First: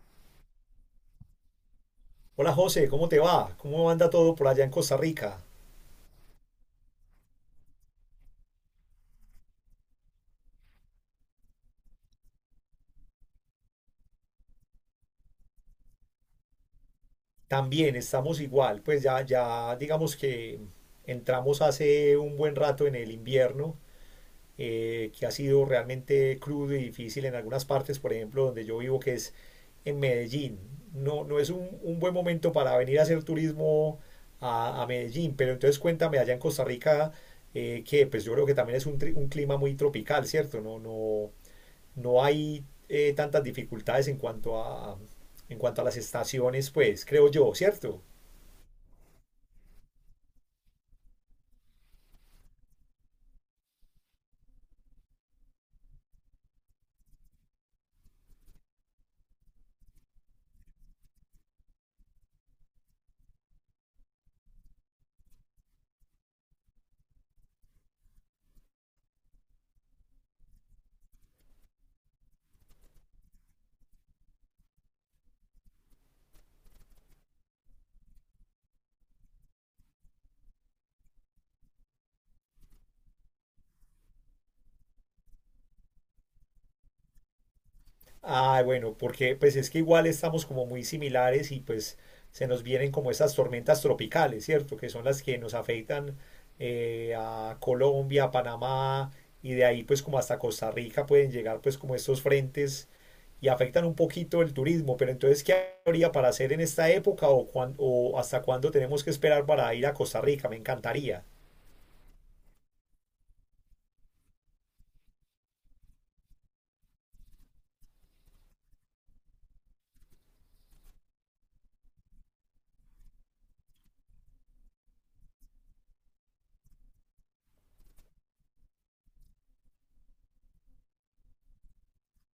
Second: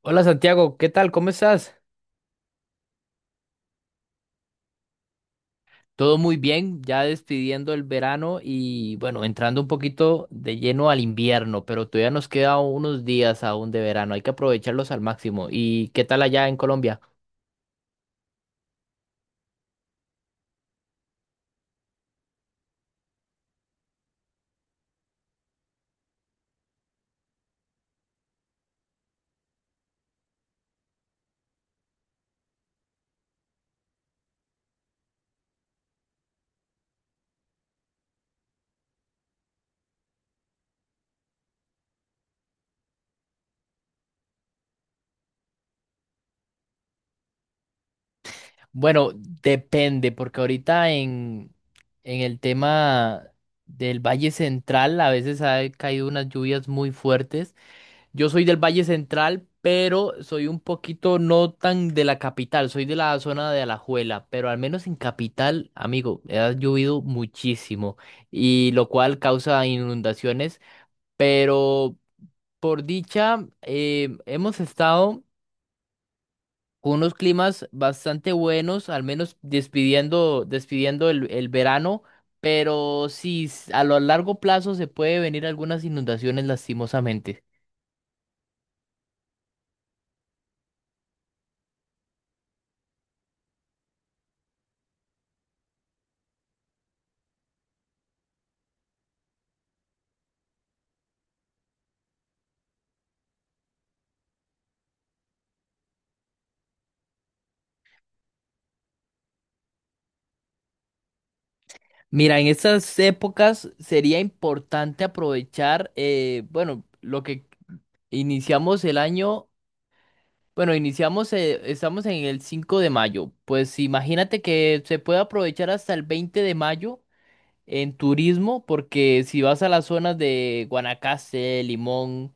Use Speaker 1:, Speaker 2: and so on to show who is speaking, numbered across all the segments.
Speaker 1: Hola Santiago, ¿qué tal? ¿Cómo estás?
Speaker 2: Hola José, ¿cómo te va? ¿Cómo anda todo por allá en Costa Rica?
Speaker 1: Todo muy bien, ya despidiendo el verano y bueno, entrando un poquito de lleno al invierno, pero todavía nos quedan unos días aún de verano, hay que aprovecharlos al máximo. ¿Y qué tal allá en Colombia?
Speaker 2: También estamos igual, pues ya digamos que entramos hace un buen rato en el invierno, que ha sido realmente crudo y difícil en algunas partes, por ejemplo, donde yo vivo, que es en Medellín. No, no es un buen momento para venir a hacer turismo a Medellín, pero entonces cuéntame allá en Costa Rica, que pues yo creo que también es un, un clima muy tropical, ¿cierto? No, no, no hay tantas dificultades en cuanto a las estaciones, pues creo yo, ¿cierto?
Speaker 1: Bueno, depende, porque ahorita en el tema del Valle Central a veces ha caído unas lluvias muy fuertes. Yo soy del Valle Central, pero soy un poquito no tan de la capital, soy de la zona de Alajuela, pero al menos en capital, amigo, ha llovido muchísimo y lo cual causa inundaciones, pero por dicha hemos estado con unos climas bastante buenos, al menos despidiendo el verano, pero sí, a lo largo plazo se puede venir algunas inundaciones lastimosamente.
Speaker 2: Ah, bueno, porque pues es que igual estamos como muy similares y pues se nos vienen como esas tormentas tropicales, ¿cierto? Que son las que nos afectan a Colombia, a Panamá y de ahí pues como hasta Costa Rica pueden llegar pues como estos frentes y afectan un poquito el turismo, pero entonces ¿qué habría para hacer en esta época o, o hasta cuándo tenemos que esperar para ir a Costa Rica? Me encantaría.
Speaker 1: Mira, en estas épocas sería importante aprovechar, bueno, lo que iniciamos el año, bueno, iniciamos, estamos en el 5 de mayo, pues imagínate que se puede aprovechar hasta el 20 de mayo en turismo, porque si vas a las zonas de Guanacaste, Limón,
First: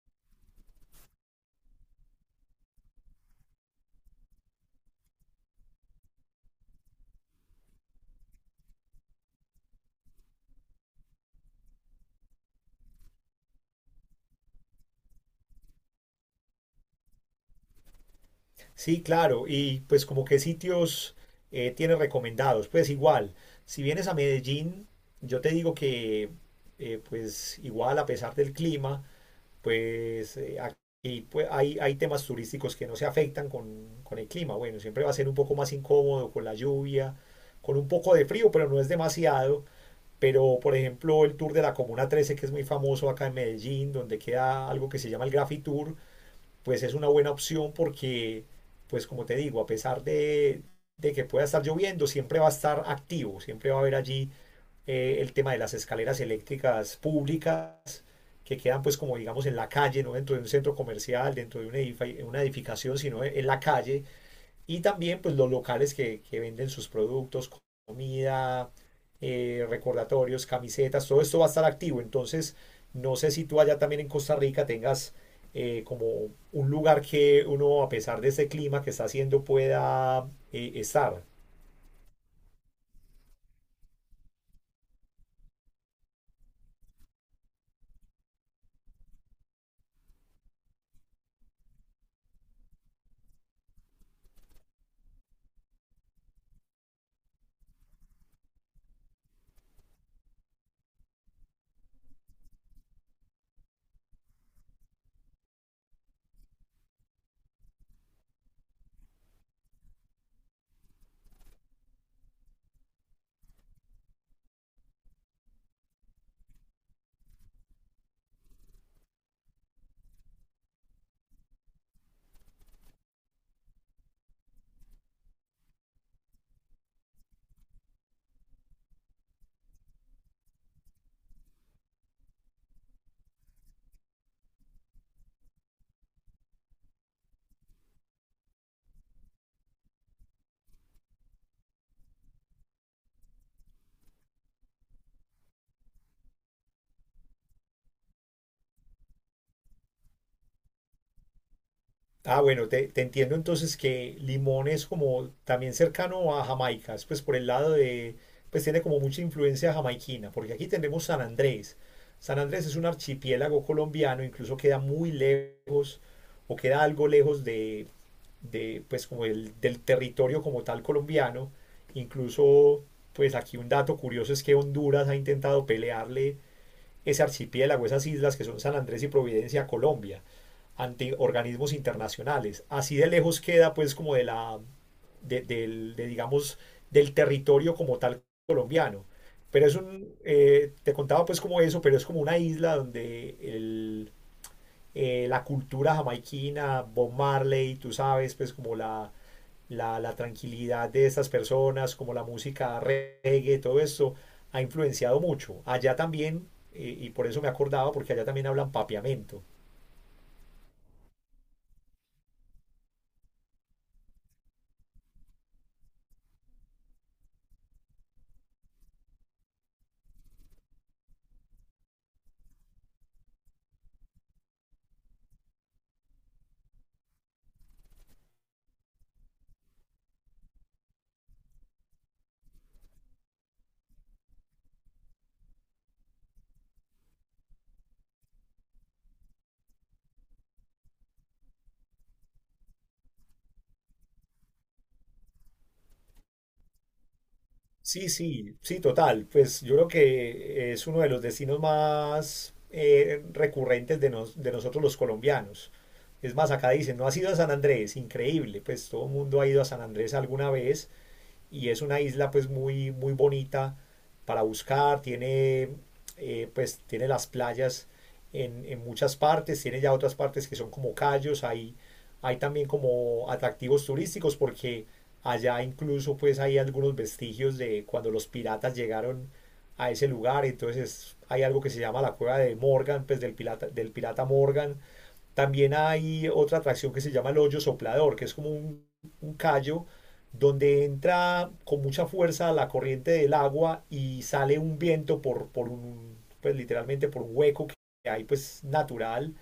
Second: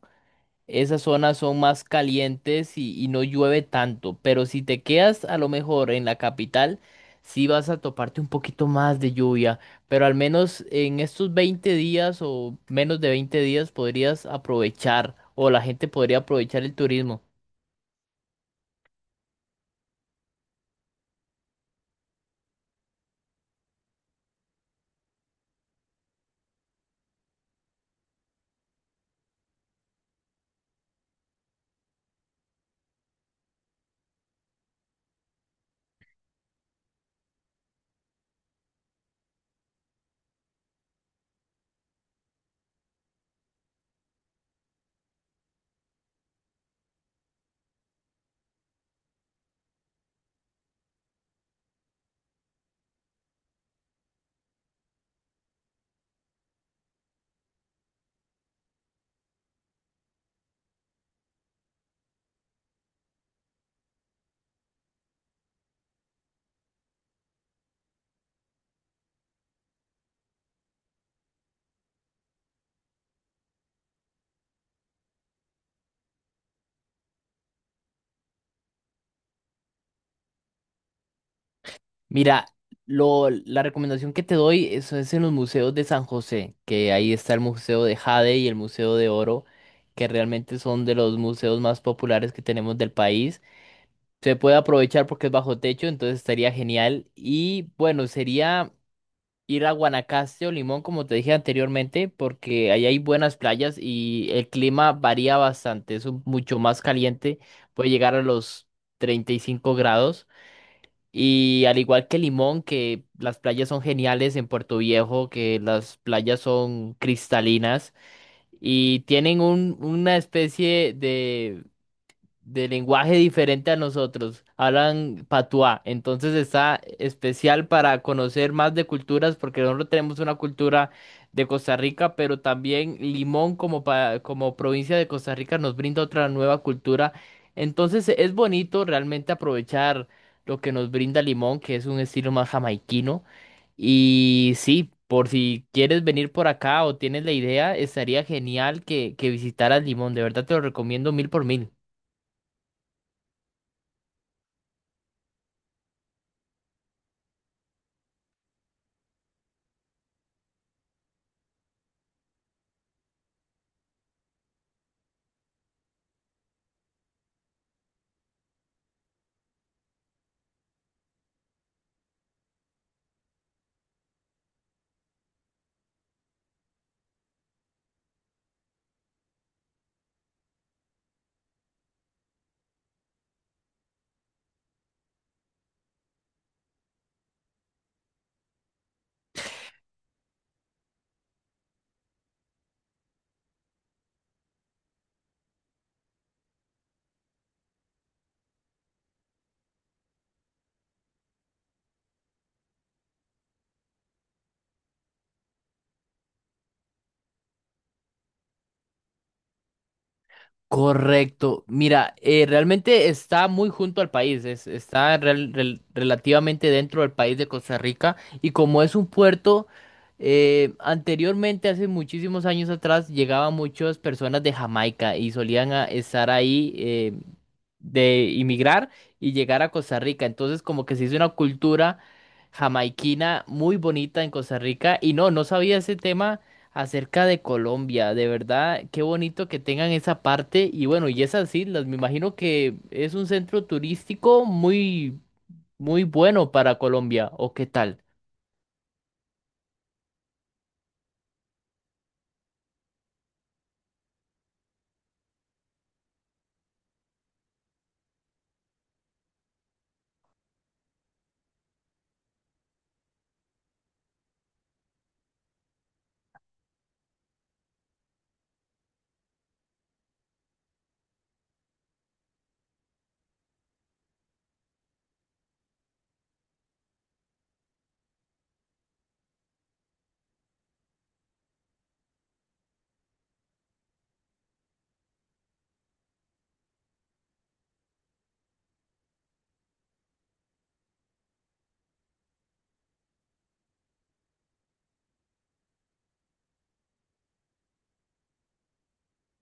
Speaker 1: esas zonas son más calientes y no llueve tanto, pero si te quedas a lo mejor en la capital, sí vas a toparte un poquito más de lluvia, pero al menos en estos 20 días o menos de 20 días podrías aprovechar o la gente podría aprovechar el turismo.
Speaker 2: Sí, claro, y pues como qué sitios tienes recomendados, pues igual, si vienes a Medellín, yo te digo que pues igual a pesar del clima, pues aquí pues, hay temas turísticos que no se afectan con el clima, bueno, siempre va a ser un poco más incómodo con la lluvia, con un poco de frío, pero no es demasiado, pero por ejemplo el tour de la Comuna 13 que es muy famoso acá en Medellín, donde queda algo que se llama el Graffiti Tour, pues es una buena opción porque, pues como te digo, a pesar de que pueda estar lloviendo, siempre va a estar activo, siempre va a haber allí el tema de las escaleras eléctricas públicas que quedan pues como digamos en la calle, no dentro de un centro comercial, dentro de una, una edificación, sino en la calle, y también pues los locales que venden sus productos, comida, recordatorios, camisetas, todo esto va a estar activo. Entonces, no sé si tú allá también en Costa Rica tengas como un lugar que uno, a pesar de ese clima que está haciendo, pueda estar.
Speaker 1: Mira, la recomendación que te doy eso es en los museos de San José, que ahí está el Museo de Jade y el Museo de Oro, que realmente son de los museos más populares que tenemos del país. Se puede aprovechar porque es bajo techo, entonces estaría genial. Y bueno, sería ir a Guanacaste o Limón, como te dije anteriormente, porque ahí hay buenas playas y el clima varía bastante, mucho más caliente, puede llegar a los 35 grados. Y al igual que Limón, que las playas son geniales en Puerto Viejo, que las playas son cristalinas y tienen una especie de lenguaje diferente a nosotros. Hablan patuá. Entonces está especial para conocer más de culturas porque nosotros tenemos una cultura de Costa Rica, pero también Limón como, como provincia de Costa Rica nos brinda otra nueva cultura. Entonces es bonito realmente aprovechar lo que nos brinda Limón, que es un estilo más jamaiquino. Y sí. Por si quieres venir por acá o tienes la idea, estaría genial que visitaras Limón. De verdad te lo recomiendo mil por mil.
Speaker 2: Ah, bueno, te entiendo entonces que Limón es como también cercano a Jamaica, es pues por el lado de, pues tiene como mucha influencia jamaiquina, porque aquí tenemos San Andrés. San Andrés es un archipiélago colombiano, incluso queda muy lejos o queda algo lejos de pues como el, del territorio como tal colombiano. Incluso, pues aquí un dato curioso es que Honduras ha intentado pelearle ese archipiélago, esas islas que son San Andrés y Providencia, Colombia, ante organismos internacionales. Así de lejos queda pues como de la, de, del, de, digamos, del territorio como tal colombiano. Pero es un, te contaba pues como eso, pero es como una isla donde el, la cultura jamaiquina, Bob Marley, tú sabes, pues como la, la tranquilidad de estas personas, como la música reggae, todo esto, ha influenciado mucho. Allá también, y por eso me acordaba, porque allá también hablan papiamento.
Speaker 1: Correcto. Mira, realmente está muy junto al país, relativamente dentro del país de Costa Rica y como es un puerto, anteriormente, hace muchísimos años atrás, llegaban muchas personas de Jamaica y solían estar ahí. De inmigrar y llegar a Costa Rica. Entonces, como que se hizo una cultura jamaiquina muy bonita en Costa Rica. Y no, no sabía ese tema acerca de Colombia. De verdad, qué bonito que tengan esa parte. Y bueno, y esas islas, me imagino que es un centro turístico muy, muy bueno para Colombia. ¿O qué tal?
Speaker 2: Sí, sí, sí, total. Pues yo creo que es uno de los destinos más recurrentes de, de nosotros los colombianos. Es más, acá dicen, no has ido a San Andrés, increíble, pues todo el mundo ha ido a San Andrés alguna vez y es una isla pues muy, muy bonita para buscar, tiene pues tiene las playas en, muchas partes, tiene ya otras partes que son como callos, hay también como atractivos turísticos porque allá incluso pues hay algunos vestigios de cuando los piratas llegaron a ese lugar, entonces hay algo que se llama la cueva de Morgan, pues del pirata Morgan, también hay otra atracción que se llama el hoyo soplador, que es como un callo donde entra con mucha fuerza la corriente del agua y sale un viento por un, pues literalmente por un hueco que hay pues natural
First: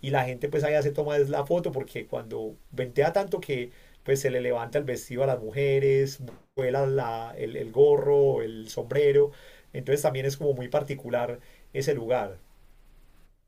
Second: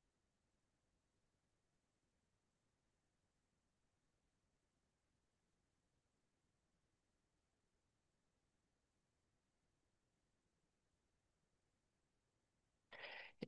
Speaker 2: y la gente pues allá se toma la foto porque cuando ventea tanto que pues se le levanta el vestido a las mujeres, vuela la, el gorro, el sombrero, entonces también es como muy particular ese lugar.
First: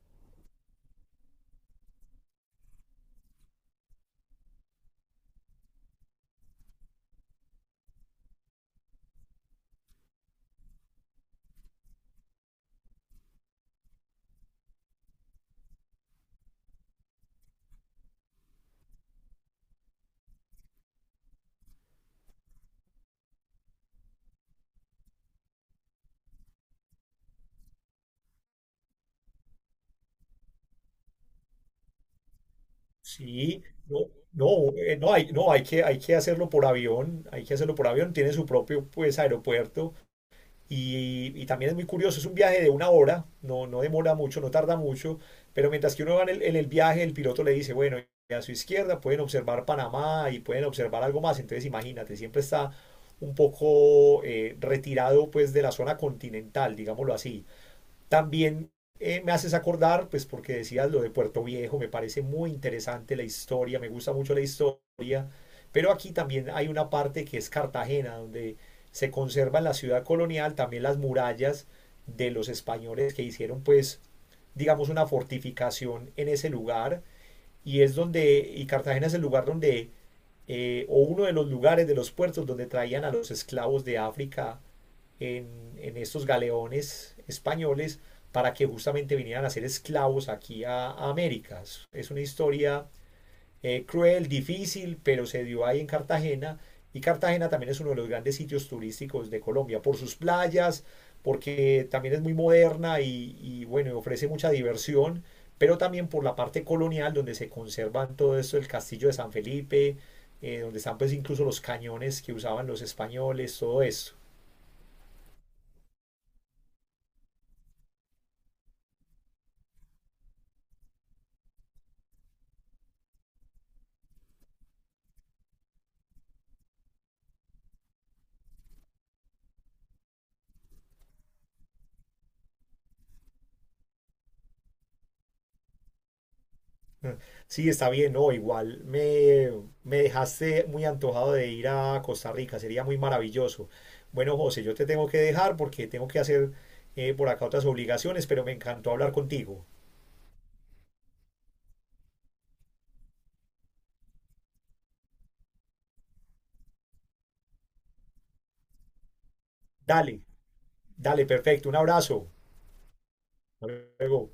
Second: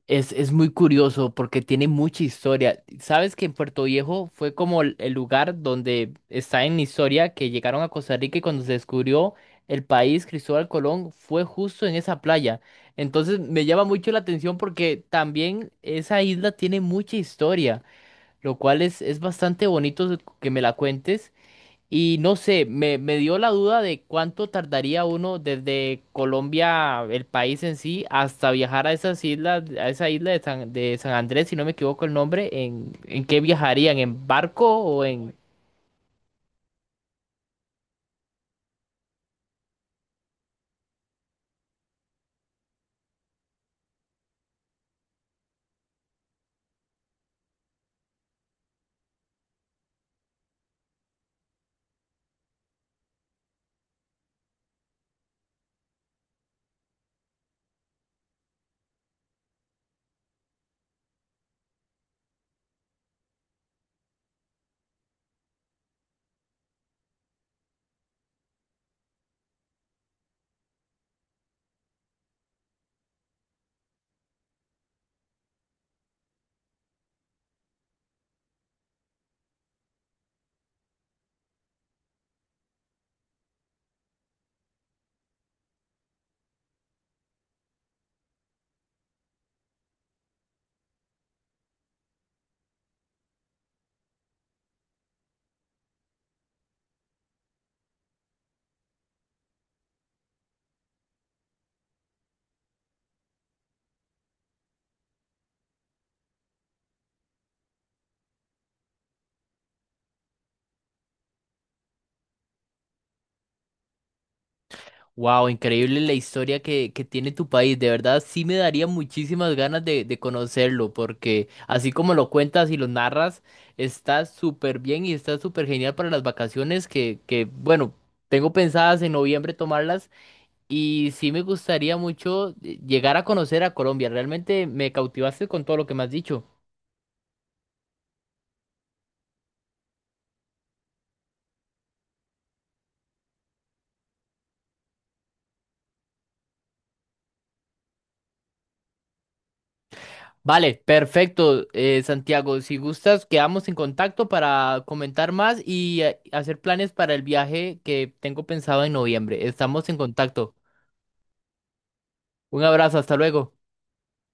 Speaker 1: Es muy curioso porque tiene mucha historia. ¿Sabes que en Puerto Viejo fue como el lugar donde está en historia que llegaron a Costa Rica y cuando se descubrió el país, Cristóbal Colón fue justo en esa playa? Entonces me llama mucho la atención porque también esa isla tiene mucha historia, lo cual es bastante bonito que me la cuentes. Y no sé, me dio la duda de cuánto tardaría uno desde Colombia, el país en sí, hasta viajar a esas islas, a esa isla de San Andrés, si no me equivoco el nombre, en qué
Speaker 2: Sí,
Speaker 1: viajarían,
Speaker 2: no,
Speaker 1: en
Speaker 2: no,
Speaker 1: barco o
Speaker 2: no hay,
Speaker 1: en...
Speaker 2: no, hay que hacerlo por avión, hay que hacerlo por avión, tiene su propio pues aeropuerto y también es muy curioso, es un viaje de una hora, no, no demora mucho, no tarda mucho, pero mientras que uno va en el viaje, el piloto le dice, bueno, y a su izquierda pueden observar Panamá y pueden observar algo más, entonces imagínate, siempre está un poco retirado pues de la zona continental, digámoslo así. También me haces acordar, pues porque decías lo de Puerto Viejo, me parece muy interesante la historia, me gusta mucho la historia, pero aquí también hay una parte que es Cartagena, donde se conserva en la ciudad colonial también las murallas de los españoles que hicieron pues digamos una fortificación en ese lugar y es donde y Cartagena es el lugar donde o uno de los lugares de los puertos donde traían a los esclavos de África en estos galeones españoles para que justamente vinieran a ser esclavos aquí a América. Es una historia cruel, difícil, pero se dio ahí en Cartagena. Y Cartagena también es uno de los grandes sitios turísticos de Colombia, por sus playas, porque también es muy moderna y bueno, ofrece mucha diversión, pero también por la parte colonial, donde se conservan todo esto, el castillo de San Felipe, donde están pues incluso los cañones que usaban los españoles, todo eso.
Speaker 1: Wow, increíble la historia que tiene tu país. De verdad, sí me daría muchísimas ganas de conocerlo, porque así como lo cuentas y lo narras, está súper bien y está súper genial para las vacaciones que, bueno, tengo pensadas en noviembre tomarlas. Y sí me gustaría mucho llegar a conocer a Colombia. Realmente me cautivaste con todo lo que me has dicho.
Speaker 2: Sí, está bien, no, igual me, me dejaste muy antojado de ir a Costa Rica, sería muy maravilloso. Bueno, José, yo te tengo que dejar porque tengo que hacer por acá otras obligaciones, pero me encantó hablar contigo.
Speaker 1: Vale, perfecto, Santiago. Si gustas, quedamos en contacto para comentar más y hacer planes para el viaje que tengo pensado en noviembre. Estamos en
Speaker 2: Dale,
Speaker 1: contacto.
Speaker 2: dale, perfecto, un abrazo.
Speaker 1: Un abrazo, hasta luego.
Speaker 2: Hasta luego.